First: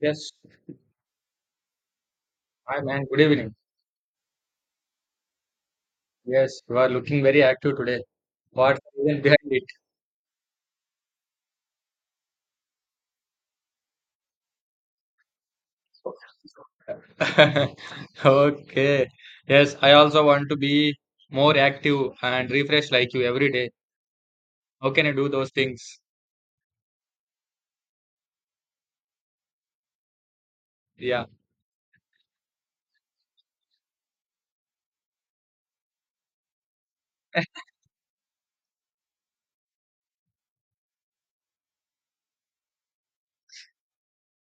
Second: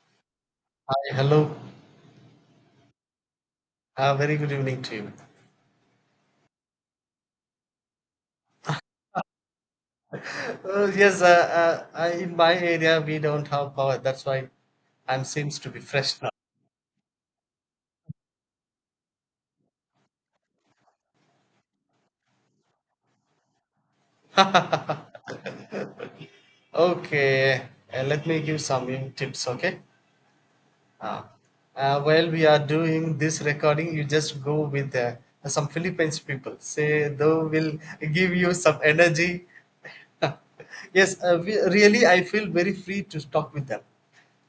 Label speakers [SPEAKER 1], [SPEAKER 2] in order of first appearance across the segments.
[SPEAKER 1] Yes.
[SPEAKER 2] Hello.
[SPEAKER 1] Hi, man. Good evening.
[SPEAKER 2] Very good evening to you.
[SPEAKER 1] Yes, you are looking very active today. What's the reason behind
[SPEAKER 2] Yes, in my area we don't have power. That's why I'm seems to be fresh
[SPEAKER 1] it? Okay. Yes, I also want to be more active and refresh like you every day. How
[SPEAKER 2] now.
[SPEAKER 1] can I do those things?
[SPEAKER 2] okay, let me give some tips. Okay. Uh,
[SPEAKER 1] Yeah.
[SPEAKER 2] while we are doing this recording, you just go with some Philippines people. Say they will give you some energy. yes, we, really, I feel very free to talk with them.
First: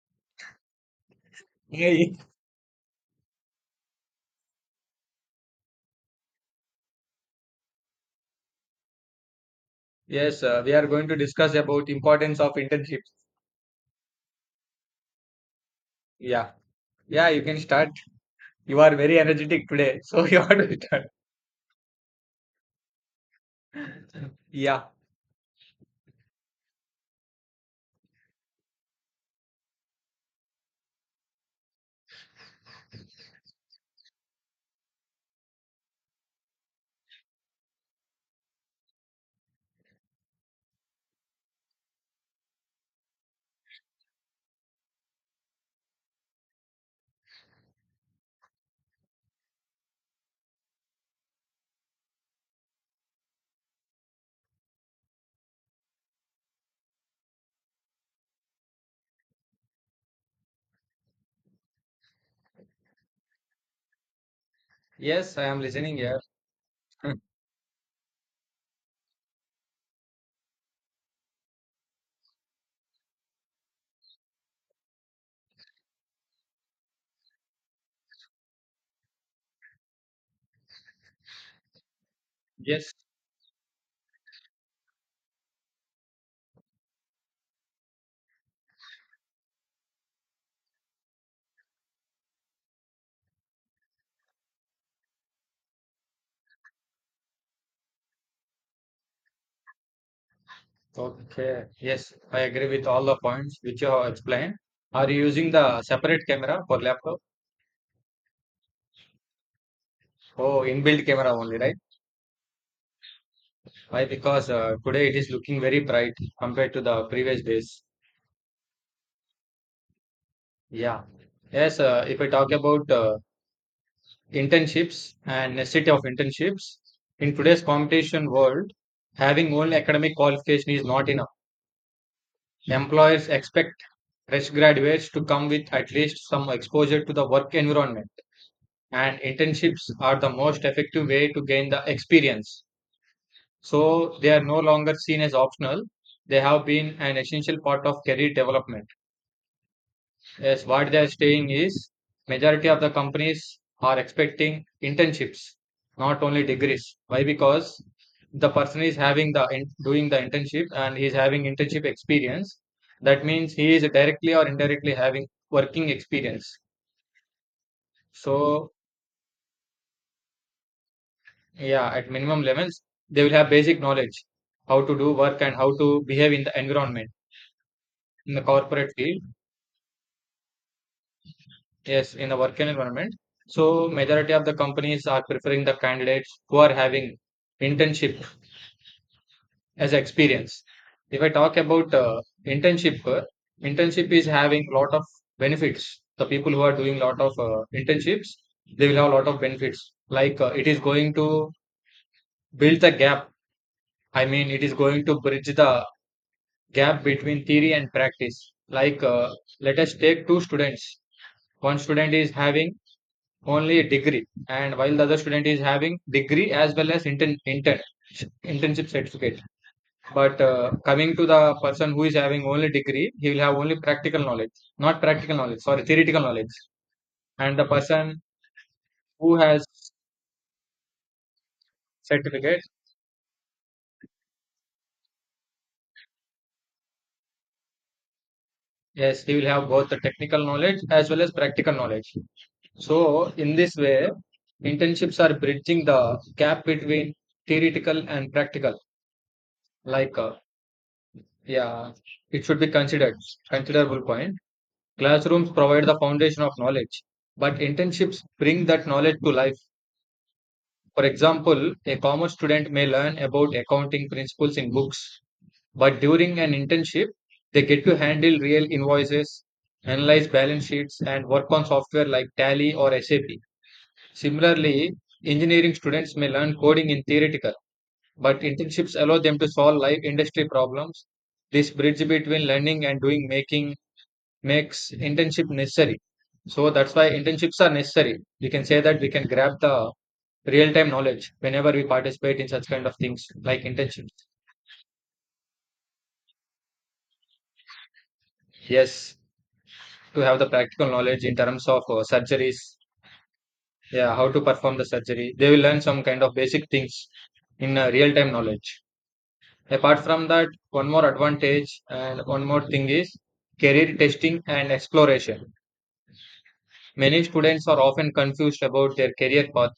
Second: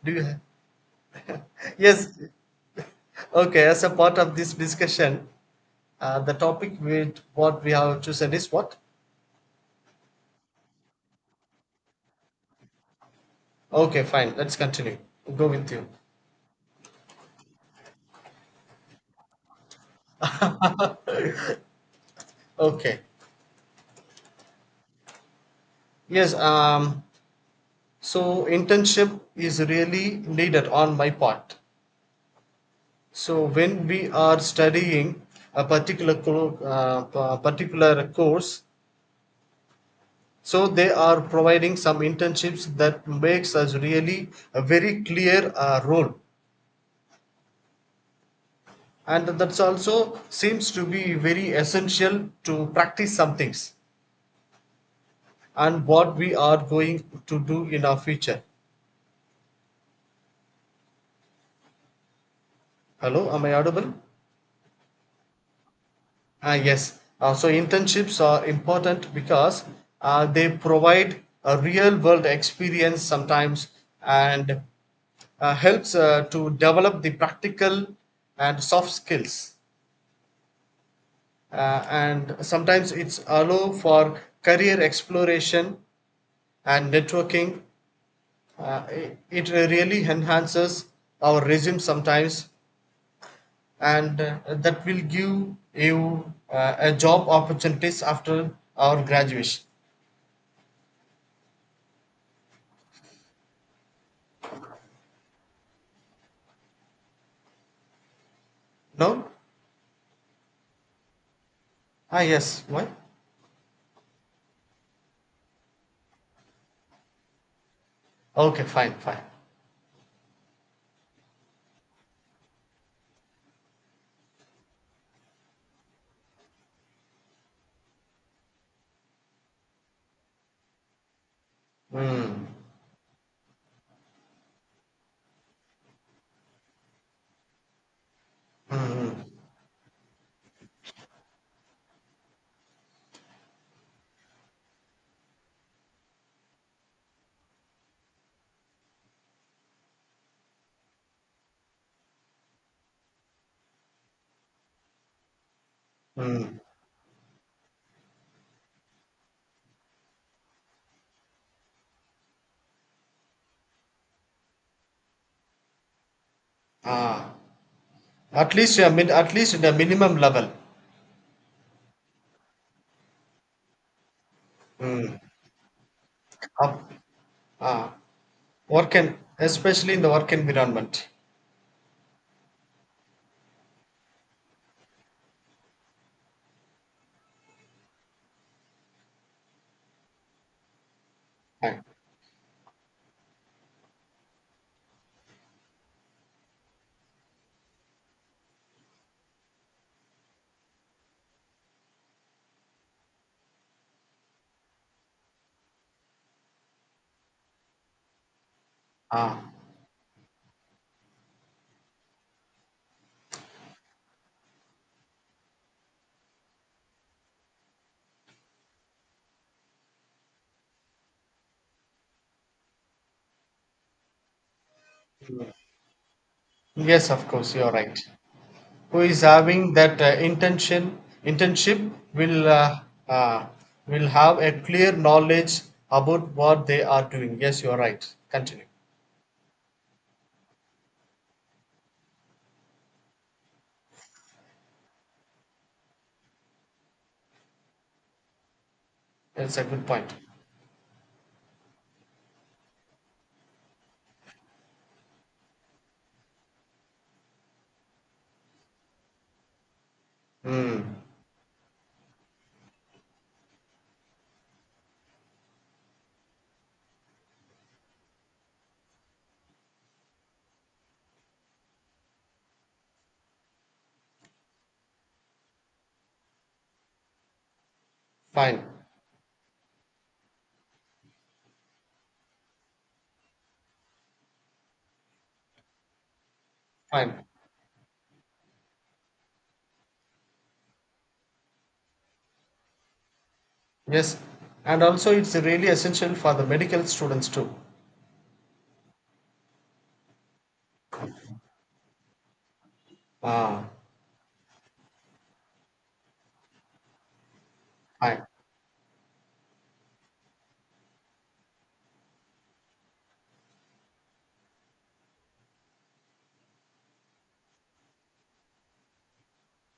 [SPEAKER 2] Do you? Yes.
[SPEAKER 1] Hey.
[SPEAKER 2] Okay, as a part of this discussion, the topic with what we have chosen is what?
[SPEAKER 1] Yes, we are going to discuss about importance of internships.
[SPEAKER 2] Okay, fine. Let's continue. Go with you.
[SPEAKER 1] Yeah. Yeah, you can start. You are very energetic today, so you are to start.
[SPEAKER 2] Okay.
[SPEAKER 1] Yeah.
[SPEAKER 2] Yes. So internship is really needed on my part. So when we are studying a particular particular course, so they are providing some internships that makes us really a very clear role, and that's also seems to be very essential to practice some things and what we are going to do in our future. Hello, am I audible?
[SPEAKER 1] Yes, I am listening here.
[SPEAKER 2] ah yes uh, so internships are important because they provide a real world experience sometimes, and helps to develop the practical and soft skills, and sometimes
[SPEAKER 1] Yes.
[SPEAKER 2] it's allow for career exploration and networking. It really enhances our resume sometimes, and that will give you a job opportunities after our graduation.
[SPEAKER 1] Okay. Yes, I agree with all the points which you have explained. Are you using the separate camera for laptop?
[SPEAKER 2] No.
[SPEAKER 1] Oh, inbuilt camera only, right?
[SPEAKER 2] Yes, why?
[SPEAKER 1] Why? Because today it is looking very bright compared to the previous days.
[SPEAKER 2] Okay, fine, fine.
[SPEAKER 1] Yeah. Yes, if I talk about internships and necessity of internships, in today's competition world, having only academic qualification is not enough.
[SPEAKER 2] mm,
[SPEAKER 1] Employers expect fresh graduates to come with at least some exposure to the work environment, and
[SPEAKER 2] mm,
[SPEAKER 1] internships are the most effective way to gain the experience. So they are no longer seen as optional. They have been an essential part of career development. Yes, what they are saying is majority of the companies are expecting internships, not only
[SPEAKER 2] mm.
[SPEAKER 1] degrees. Why? Because the person is having doing the internship and he is having internship experience. That means he is directly or indirectly having working experience.
[SPEAKER 2] Ah, at
[SPEAKER 1] So
[SPEAKER 2] least a at least the minimum level.
[SPEAKER 1] yeah, at minimum levels they will have basic knowledge how to do
[SPEAKER 2] Mm.
[SPEAKER 1] work and how to behave in the
[SPEAKER 2] Up,
[SPEAKER 1] environment,
[SPEAKER 2] ah,
[SPEAKER 1] in the corporate
[SPEAKER 2] Work and
[SPEAKER 1] field.
[SPEAKER 2] especially in the work environment.
[SPEAKER 1] Yes, in the work environment, so majority of the companies are preferring the candidates who are having internship as experience. If I talk
[SPEAKER 2] Fine.
[SPEAKER 1] about internship uh, internship is having lot of benefits. The people who are doing lot of internships, they will have a lot of benefits, like it is going to build the gap I mean it is going to bridge the gap between theory and practice. Like,
[SPEAKER 2] ah.
[SPEAKER 1] let us take two students. One student is having only a degree, and while the other student is having degree as well as internship certificate. But coming to the person who is having only degree, he will have only practical knowledge, not practical
[SPEAKER 2] Mm.
[SPEAKER 1] knowledge, sorry, theoretical knowledge.
[SPEAKER 2] Yes, of course,
[SPEAKER 1] And the
[SPEAKER 2] you're right.
[SPEAKER 1] person
[SPEAKER 2] Who is
[SPEAKER 1] who has
[SPEAKER 2] having that intention internship will,
[SPEAKER 1] certificate,
[SPEAKER 2] uh, will have a clear knowledge about what they are doing. Yes, you are right, continue.
[SPEAKER 1] yes, he will have both the technical knowledge as well as practical knowledge. So, in this way, internships are bridging the gap between theoretical and practical.
[SPEAKER 2] That's a good point.
[SPEAKER 1] Like, yeah, it should be considerable point. Classrooms provide the foundation of knowledge, but internships bring that knowledge to life.
[SPEAKER 2] Hmm.
[SPEAKER 1] For example, a commerce student may learn about accounting principles in books, but during an internship, they get to handle real invoices, analyze balance sheets, and work on software like Tally or SAP. Similarly, engineering students may learn coding in theoretical, but
[SPEAKER 2] Fine,
[SPEAKER 1] internships allow them to solve live industry problems. This bridge between learning and doing making makes internship necessary. So that's why
[SPEAKER 2] fine.
[SPEAKER 1] internships are necessary. We can say that we can grab the real-time knowledge whenever we participate in such kind of things like internships.
[SPEAKER 2] Yes, and also it's really essential for the medical students too.
[SPEAKER 1] Yes, to have the practical knowledge in terms of surgeries,
[SPEAKER 2] Ah.
[SPEAKER 1] yeah, how to perform the surgery. They will learn some kind of basic things in
[SPEAKER 2] Fine,
[SPEAKER 1] real-time knowledge. Apart from that, one more advantage and one more thing is career testing and exploration. Many students are often confused about their career path,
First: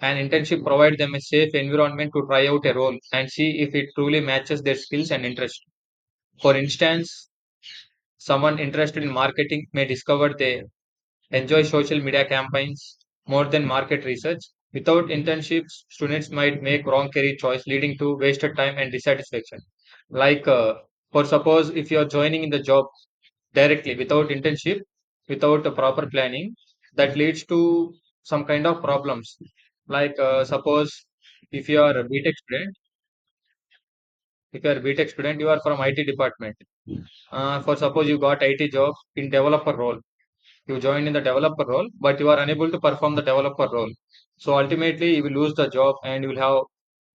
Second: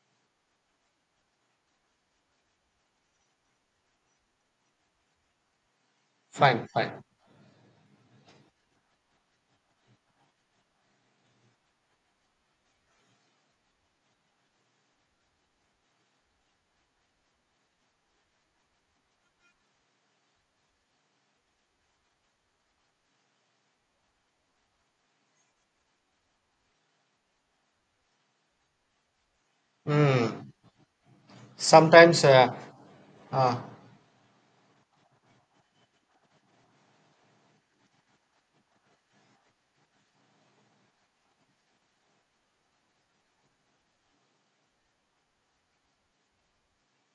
[SPEAKER 1] and internship provides them a safe environment to try out a role and see if it truly matches their skills and interests. For
[SPEAKER 2] fine, fine.
[SPEAKER 1] instance, someone interested in marketing may discover they enjoy social media campaigns more than market research. Without internships, students might make wrong career choice, leading to wasted time and dissatisfaction. Like, for suppose if you are joining in the job directly without internship, without a proper planning, that leads to some kind of problems. Like,
[SPEAKER 2] Hmm.
[SPEAKER 1] suppose if you are a
[SPEAKER 2] sometimes
[SPEAKER 1] BTech student,
[SPEAKER 2] uh,
[SPEAKER 1] if you are a BTech student, you are from IT department. For suppose you got IT job in developer role, you joined in the developer role, but you are unable to perform the developer role. So ultimately, you will lose the job and you will have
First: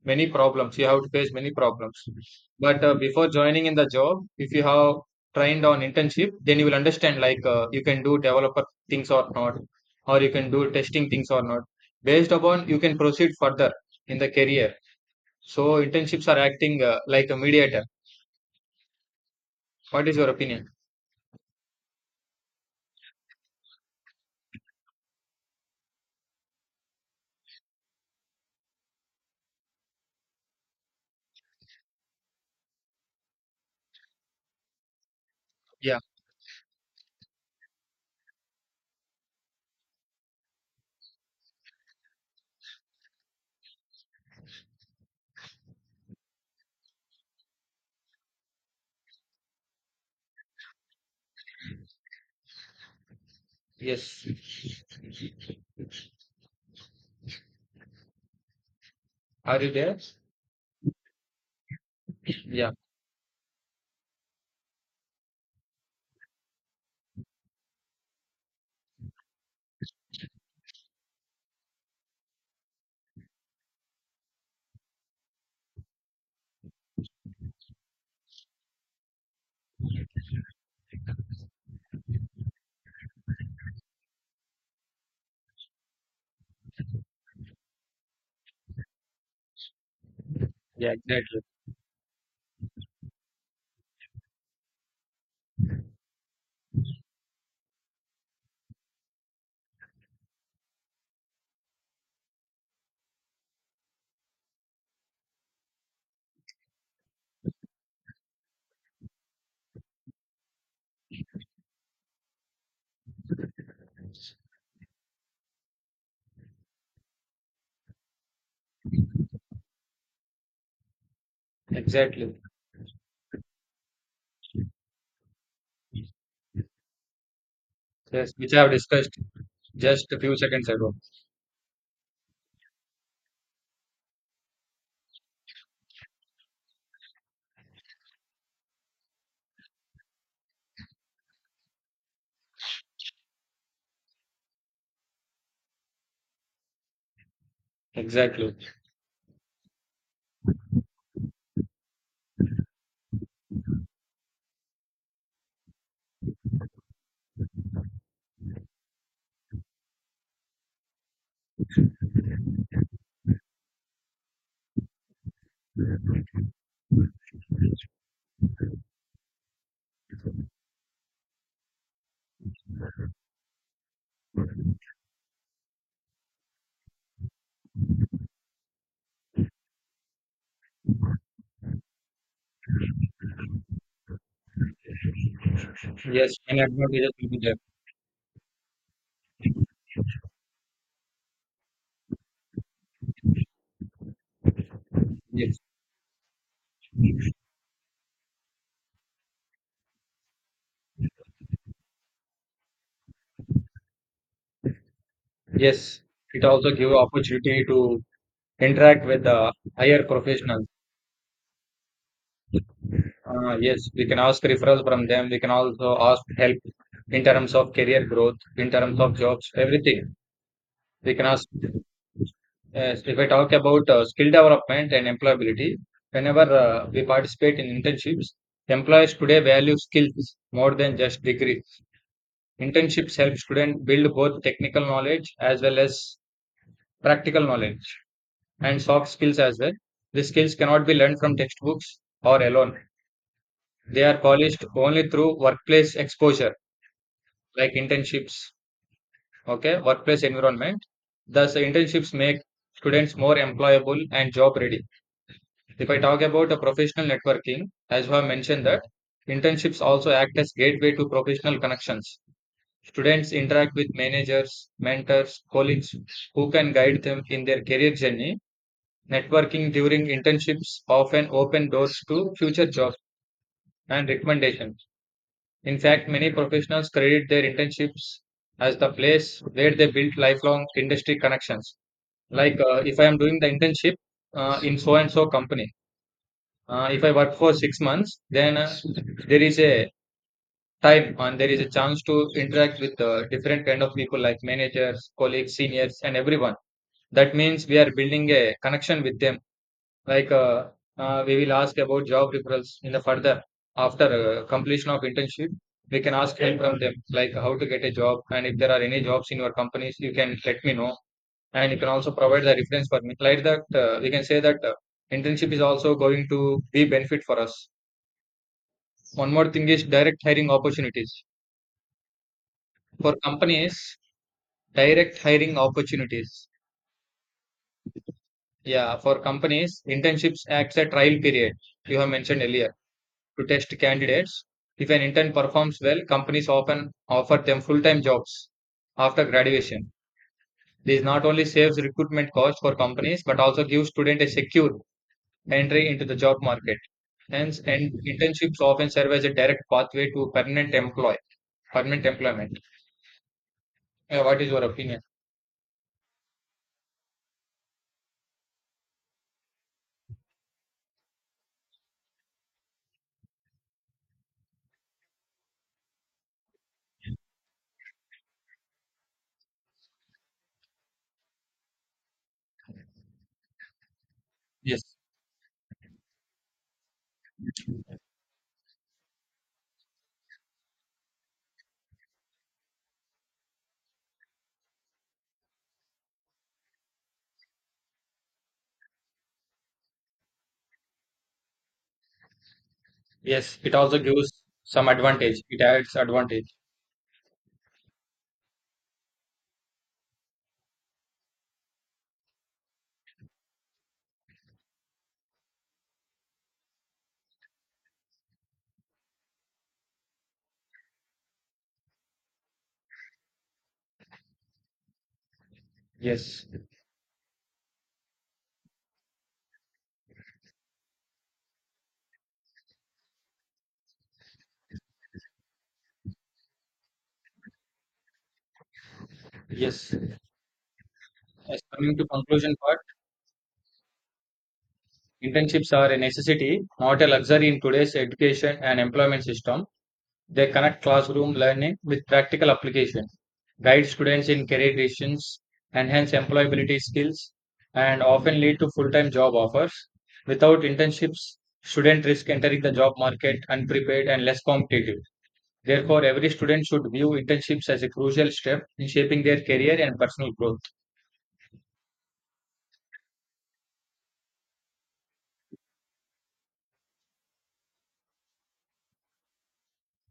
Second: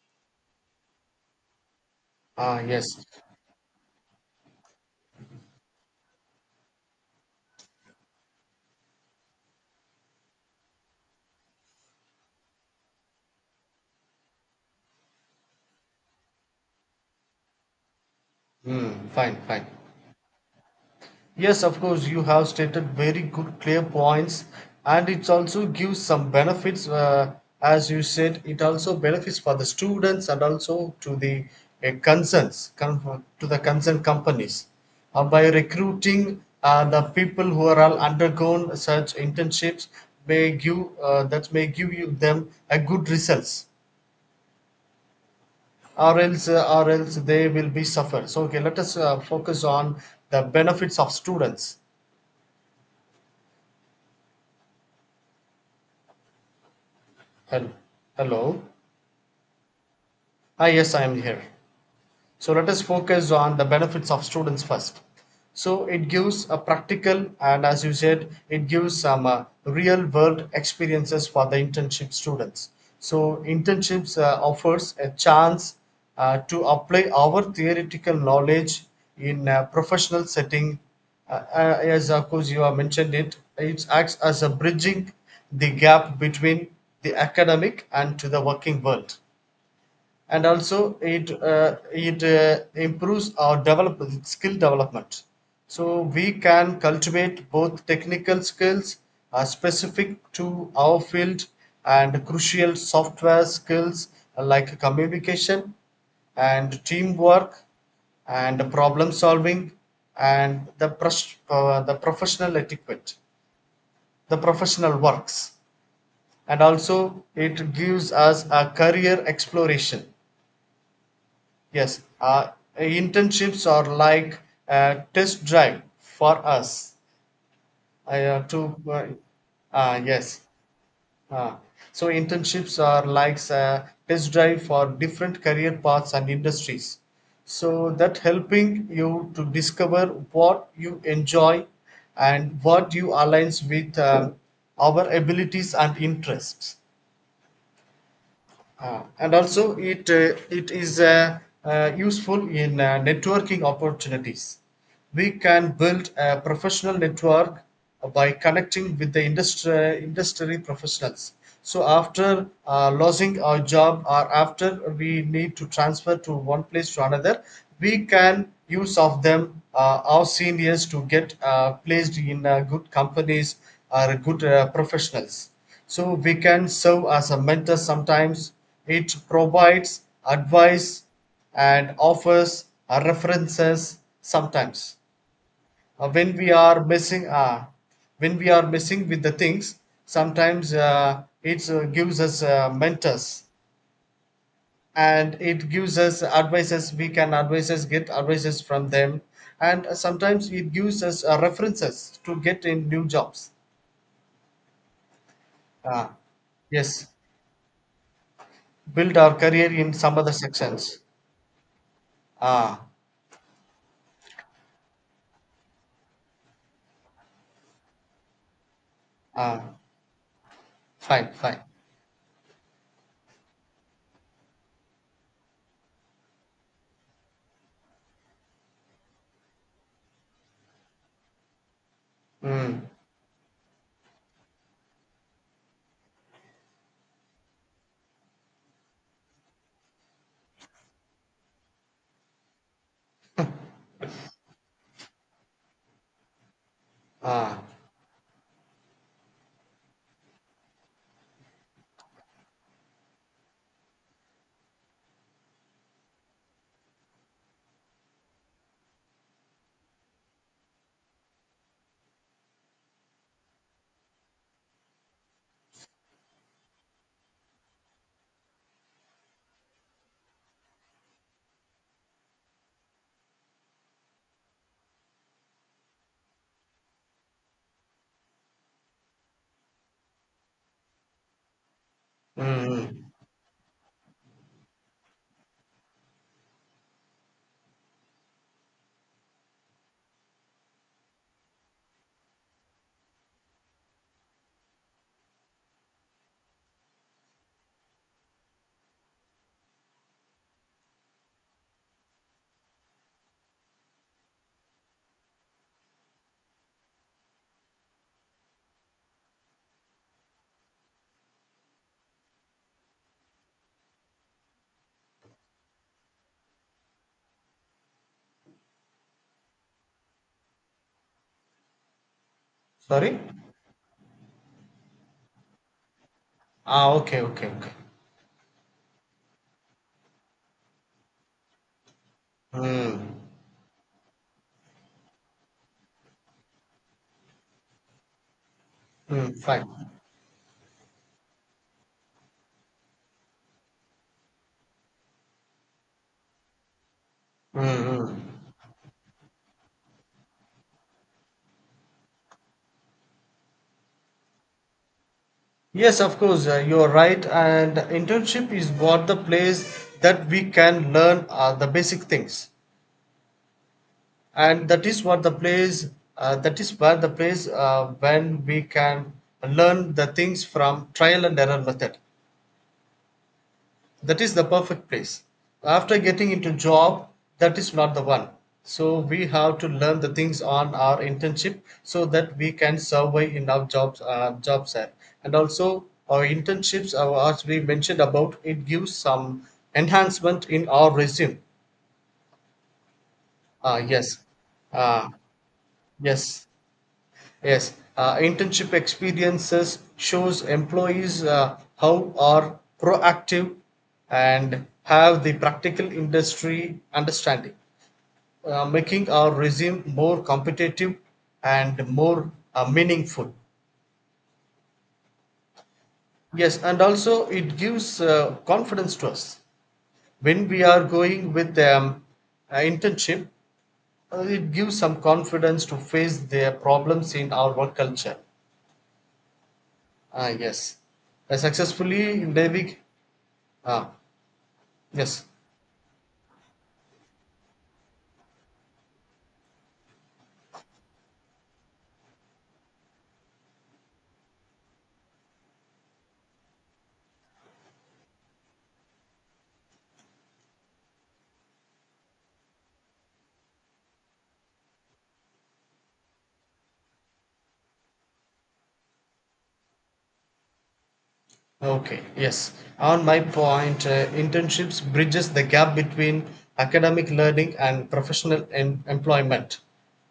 [SPEAKER 1] many problems. You have to face many problems. But
[SPEAKER 2] yes.
[SPEAKER 1] before joining in the job, if you have trained on internship, then you will understand like you can do developer things or not, or you can do testing things or not. Based upon, you can proceed further in the career. So internships are acting like a mediator.
[SPEAKER 2] Hmm. Fine, fine.
[SPEAKER 1] What is your opinion?
[SPEAKER 2] Yes, of course, you have stated very good, clear points, and it also gives some benefits. As you said, it also benefits for the students and also to the concerns, to the concerned companies. By
[SPEAKER 1] Yeah.
[SPEAKER 2] recruiting the people who are all undergone such internships, may give that may give you them a good results, or else they will be suffer. So, okay, let us focus on the benefits of students.
[SPEAKER 1] Yes.
[SPEAKER 2] Hel- Hello.
[SPEAKER 1] Are you there?
[SPEAKER 2] Ah, yes, I am here. So let
[SPEAKER 1] Yeah.
[SPEAKER 2] us focus on the benefits of students first. So it gives a practical, and as you said, it gives some real world experiences for the internship students. So internships offers a chance to apply our theoretical knowledge in a professional setting. As of course you have mentioned it, it acts as a bridging the gap between the academic and to the working world, and
[SPEAKER 1] Yeah.
[SPEAKER 2] also it
[SPEAKER 1] Exactly.
[SPEAKER 2] it improves our develop skill development. So we can cultivate both technical skills specific to our field and crucial software skills like communication and teamwork and problem solving and the the professional etiquette, the professional works. And also it gives us a career exploration. Yes,
[SPEAKER 1] Exactly.
[SPEAKER 2] internships are like a test drive for us. I
[SPEAKER 1] Yes, which I have
[SPEAKER 2] to
[SPEAKER 1] discussed just a few
[SPEAKER 2] Yes.
[SPEAKER 1] seconds ago.
[SPEAKER 2] Uh, so internships are like a test drive for different career paths and industries. So that helping you to discover what you enjoy and what you aligns with, our abilities and interests.
[SPEAKER 1] Exactly.
[SPEAKER 2] And also it is, useful in networking opportunities. We can build a professional network by connecting with the industry professionals. So after losing our job or after we need to transfer to one place to another, we can use of them, our seniors, to get placed in good companies or good professionals. So we can serve as a mentor sometimes. It provides advice and offers references sometimes. Uh,
[SPEAKER 1] Yes,
[SPEAKER 2] when we
[SPEAKER 1] many
[SPEAKER 2] are
[SPEAKER 1] advantages
[SPEAKER 2] messing
[SPEAKER 1] will be there.
[SPEAKER 2] uh, when we are messing with the things, sometimes it gives us mentors, and
[SPEAKER 1] Yes.
[SPEAKER 2] it gives us advices. We can advices get advices from them, and sometimes it gives us references to get in new jobs.
[SPEAKER 1] Yes.
[SPEAKER 2] Uh,
[SPEAKER 1] It also give
[SPEAKER 2] yes
[SPEAKER 1] opportunity to interact
[SPEAKER 2] build
[SPEAKER 1] with
[SPEAKER 2] our
[SPEAKER 1] the
[SPEAKER 2] career in
[SPEAKER 1] higher
[SPEAKER 2] some other
[SPEAKER 1] professionals.
[SPEAKER 2] sections. Ah.
[SPEAKER 1] Yes, we can ask referrals from them. We can also ask help in terms of career growth, in terms of jobs,
[SPEAKER 2] Ah.
[SPEAKER 1] everything. We can
[SPEAKER 2] Fine,
[SPEAKER 1] ask.
[SPEAKER 2] fine.
[SPEAKER 1] Yes, if I talk about skill development and employability, whenever we participate in internships, employers today value skills more than just degree.
[SPEAKER 2] Mm.
[SPEAKER 1] Internships help students build both technical knowledge as well as practical knowledge and soft skills as well. These skills cannot be learned from textbooks or alone. They are polished only through workplace exposure,
[SPEAKER 2] Ah.
[SPEAKER 1] like internships, okay, workplace environment. Thus, internships make students more employable and job ready. If I talk about a professional networking, as I have mentioned, that internships also act as gateway to professional connections. Students interact with managers, mentors, colleagues who can guide them in their career journey. Networking during internships often open doors to future jobs and recommendations. In fact, many professionals credit their internships as the place where they build lifelong industry connections.
[SPEAKER 2] Mm,
[SPEAKER 1] Like, if I
[SPEAKER 2] mm.
[SPEAKER 1] am doing the internship in so and so company, if I work for 6 months, then there is a time and there is a chance to interact with different kind of people, like managers, colleagues, seniors and everyone. That means we are building a connection with them. Like we will ask about job referrals in the further. After completion of internship, we can ask help from them, like how to get a job, and if there are any jobs in your companies you can let me know, and you can also provide the reference for me. Like that, we can say that internship is also going to be benefit for us. One more thing is direct hiring opportunities
[SPEAKER 2] Sorry?
[SPEAKER 1] for companies. Direct hiring opportunities.
[SPEAKER 2] Ah, okay, okay, okay.
[SPEAKER 1] Yeah, for companies, internships acts a trial period, you have mentioned earlier,
[SPEAKER 2] Mm.
[SPEAKER 1] to test candidates. If an intern performs well, companies often offer them full-time jobs after
[SPEAKER 2] Mm, fine.
[SPEAKER 1] graduation. This not only saves recruitment costs for companies but also gives students a secure entry into the job market. Hence,
[SPEAKER 2] Mm,
[SPEAKER 1] and
[SPEAKER 2] mm.
[SPEAKER 1] internships often serve as a direct pathway to permanent employment. Yeah, what is your opinion?
[SPEAKER 2] Yes, of course, you're right. And internship is what the place that we can learn the basic things. And that is what the place, that is where the place when we can learn the things from trial and error method. That is the
[SPEAKER 1] Yes,
[SPEAKER 2] perfect place. After getting into job, that is not the one. So we have to learn the things on our internship so that we can survive in our jobs, job set. And also our internships, as we mentioned about, it gives some enhancement in our resume.
[SPEAKER 1] yes, it
[SPEAKER 2] uh,
[SPEAKER 1] also
[SPEAKER 2] yes
[SPEAKER 1] gives some
[SPEAKER 2] uh,
[SPEAKER 1] advantage. It adds
[SPEAKER 2] yes.
[SPEAKER 1] advantage.
[SPEAKER 2] Yes, internship experiences shows employees how are proactive and have the practical industry understanding, making our resume more competitive and more meaningful.
[SPEAKER 1] Yes,
[SPEAKER 2] Yes, and also it gives confidence to us when we are going with internship. It gives some confidence to face their problems in our work culture.
[SPEAKER 1] yes.
[SPEAKER 2] Ah, yes. I
[SPEAKER 1] Yes, coming to
[SPEAKER 2] successfully
[SPEAKER 1] conclusion part,
[SPEAKER 2] David. Ah, yes.
[SPEAKER 1] internships are a necessity, not a luxury in today's education and employment system. They connect classroom learning with practical application, guide students in career decisions, enhance employability skills, and often lead to full-time job offers. Without internships, students risk entering the job market unprepared and less competitive. Therefore, every student should view internships as a crucial step in shaping their career and personal growth.
[SPEAKER 2] Okay, yes. On my point, internships bridges the gap between academic learning and professional employment.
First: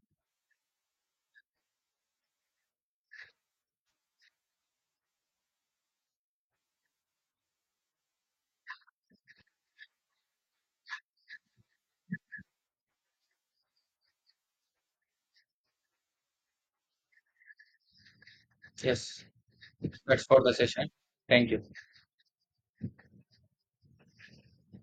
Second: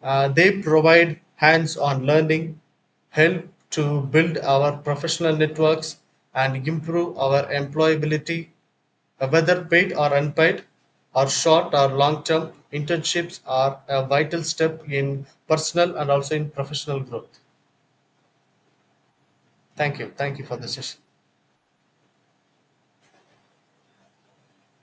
[SPEAKER 2] They provide hands-on learning, help to build our professional networks, and improve our employability, whether paid or unpaid, or short or long-term. Internships are a vital step in personal and also in professional growth.
[SPEAKER 1] Yes.
[SPEAKER 2] Thank you.
[SPEAKER 1] That's
[SPEAKER 2] Thank
[SPEAKER 1] for
[SPEAKER 2] you
[SPEAKER 1] the
[SPEAKER 2] for the
[SPEAKER 1] session.
[SPEAKER 2] session.
[SPEAKER 1] Thank you.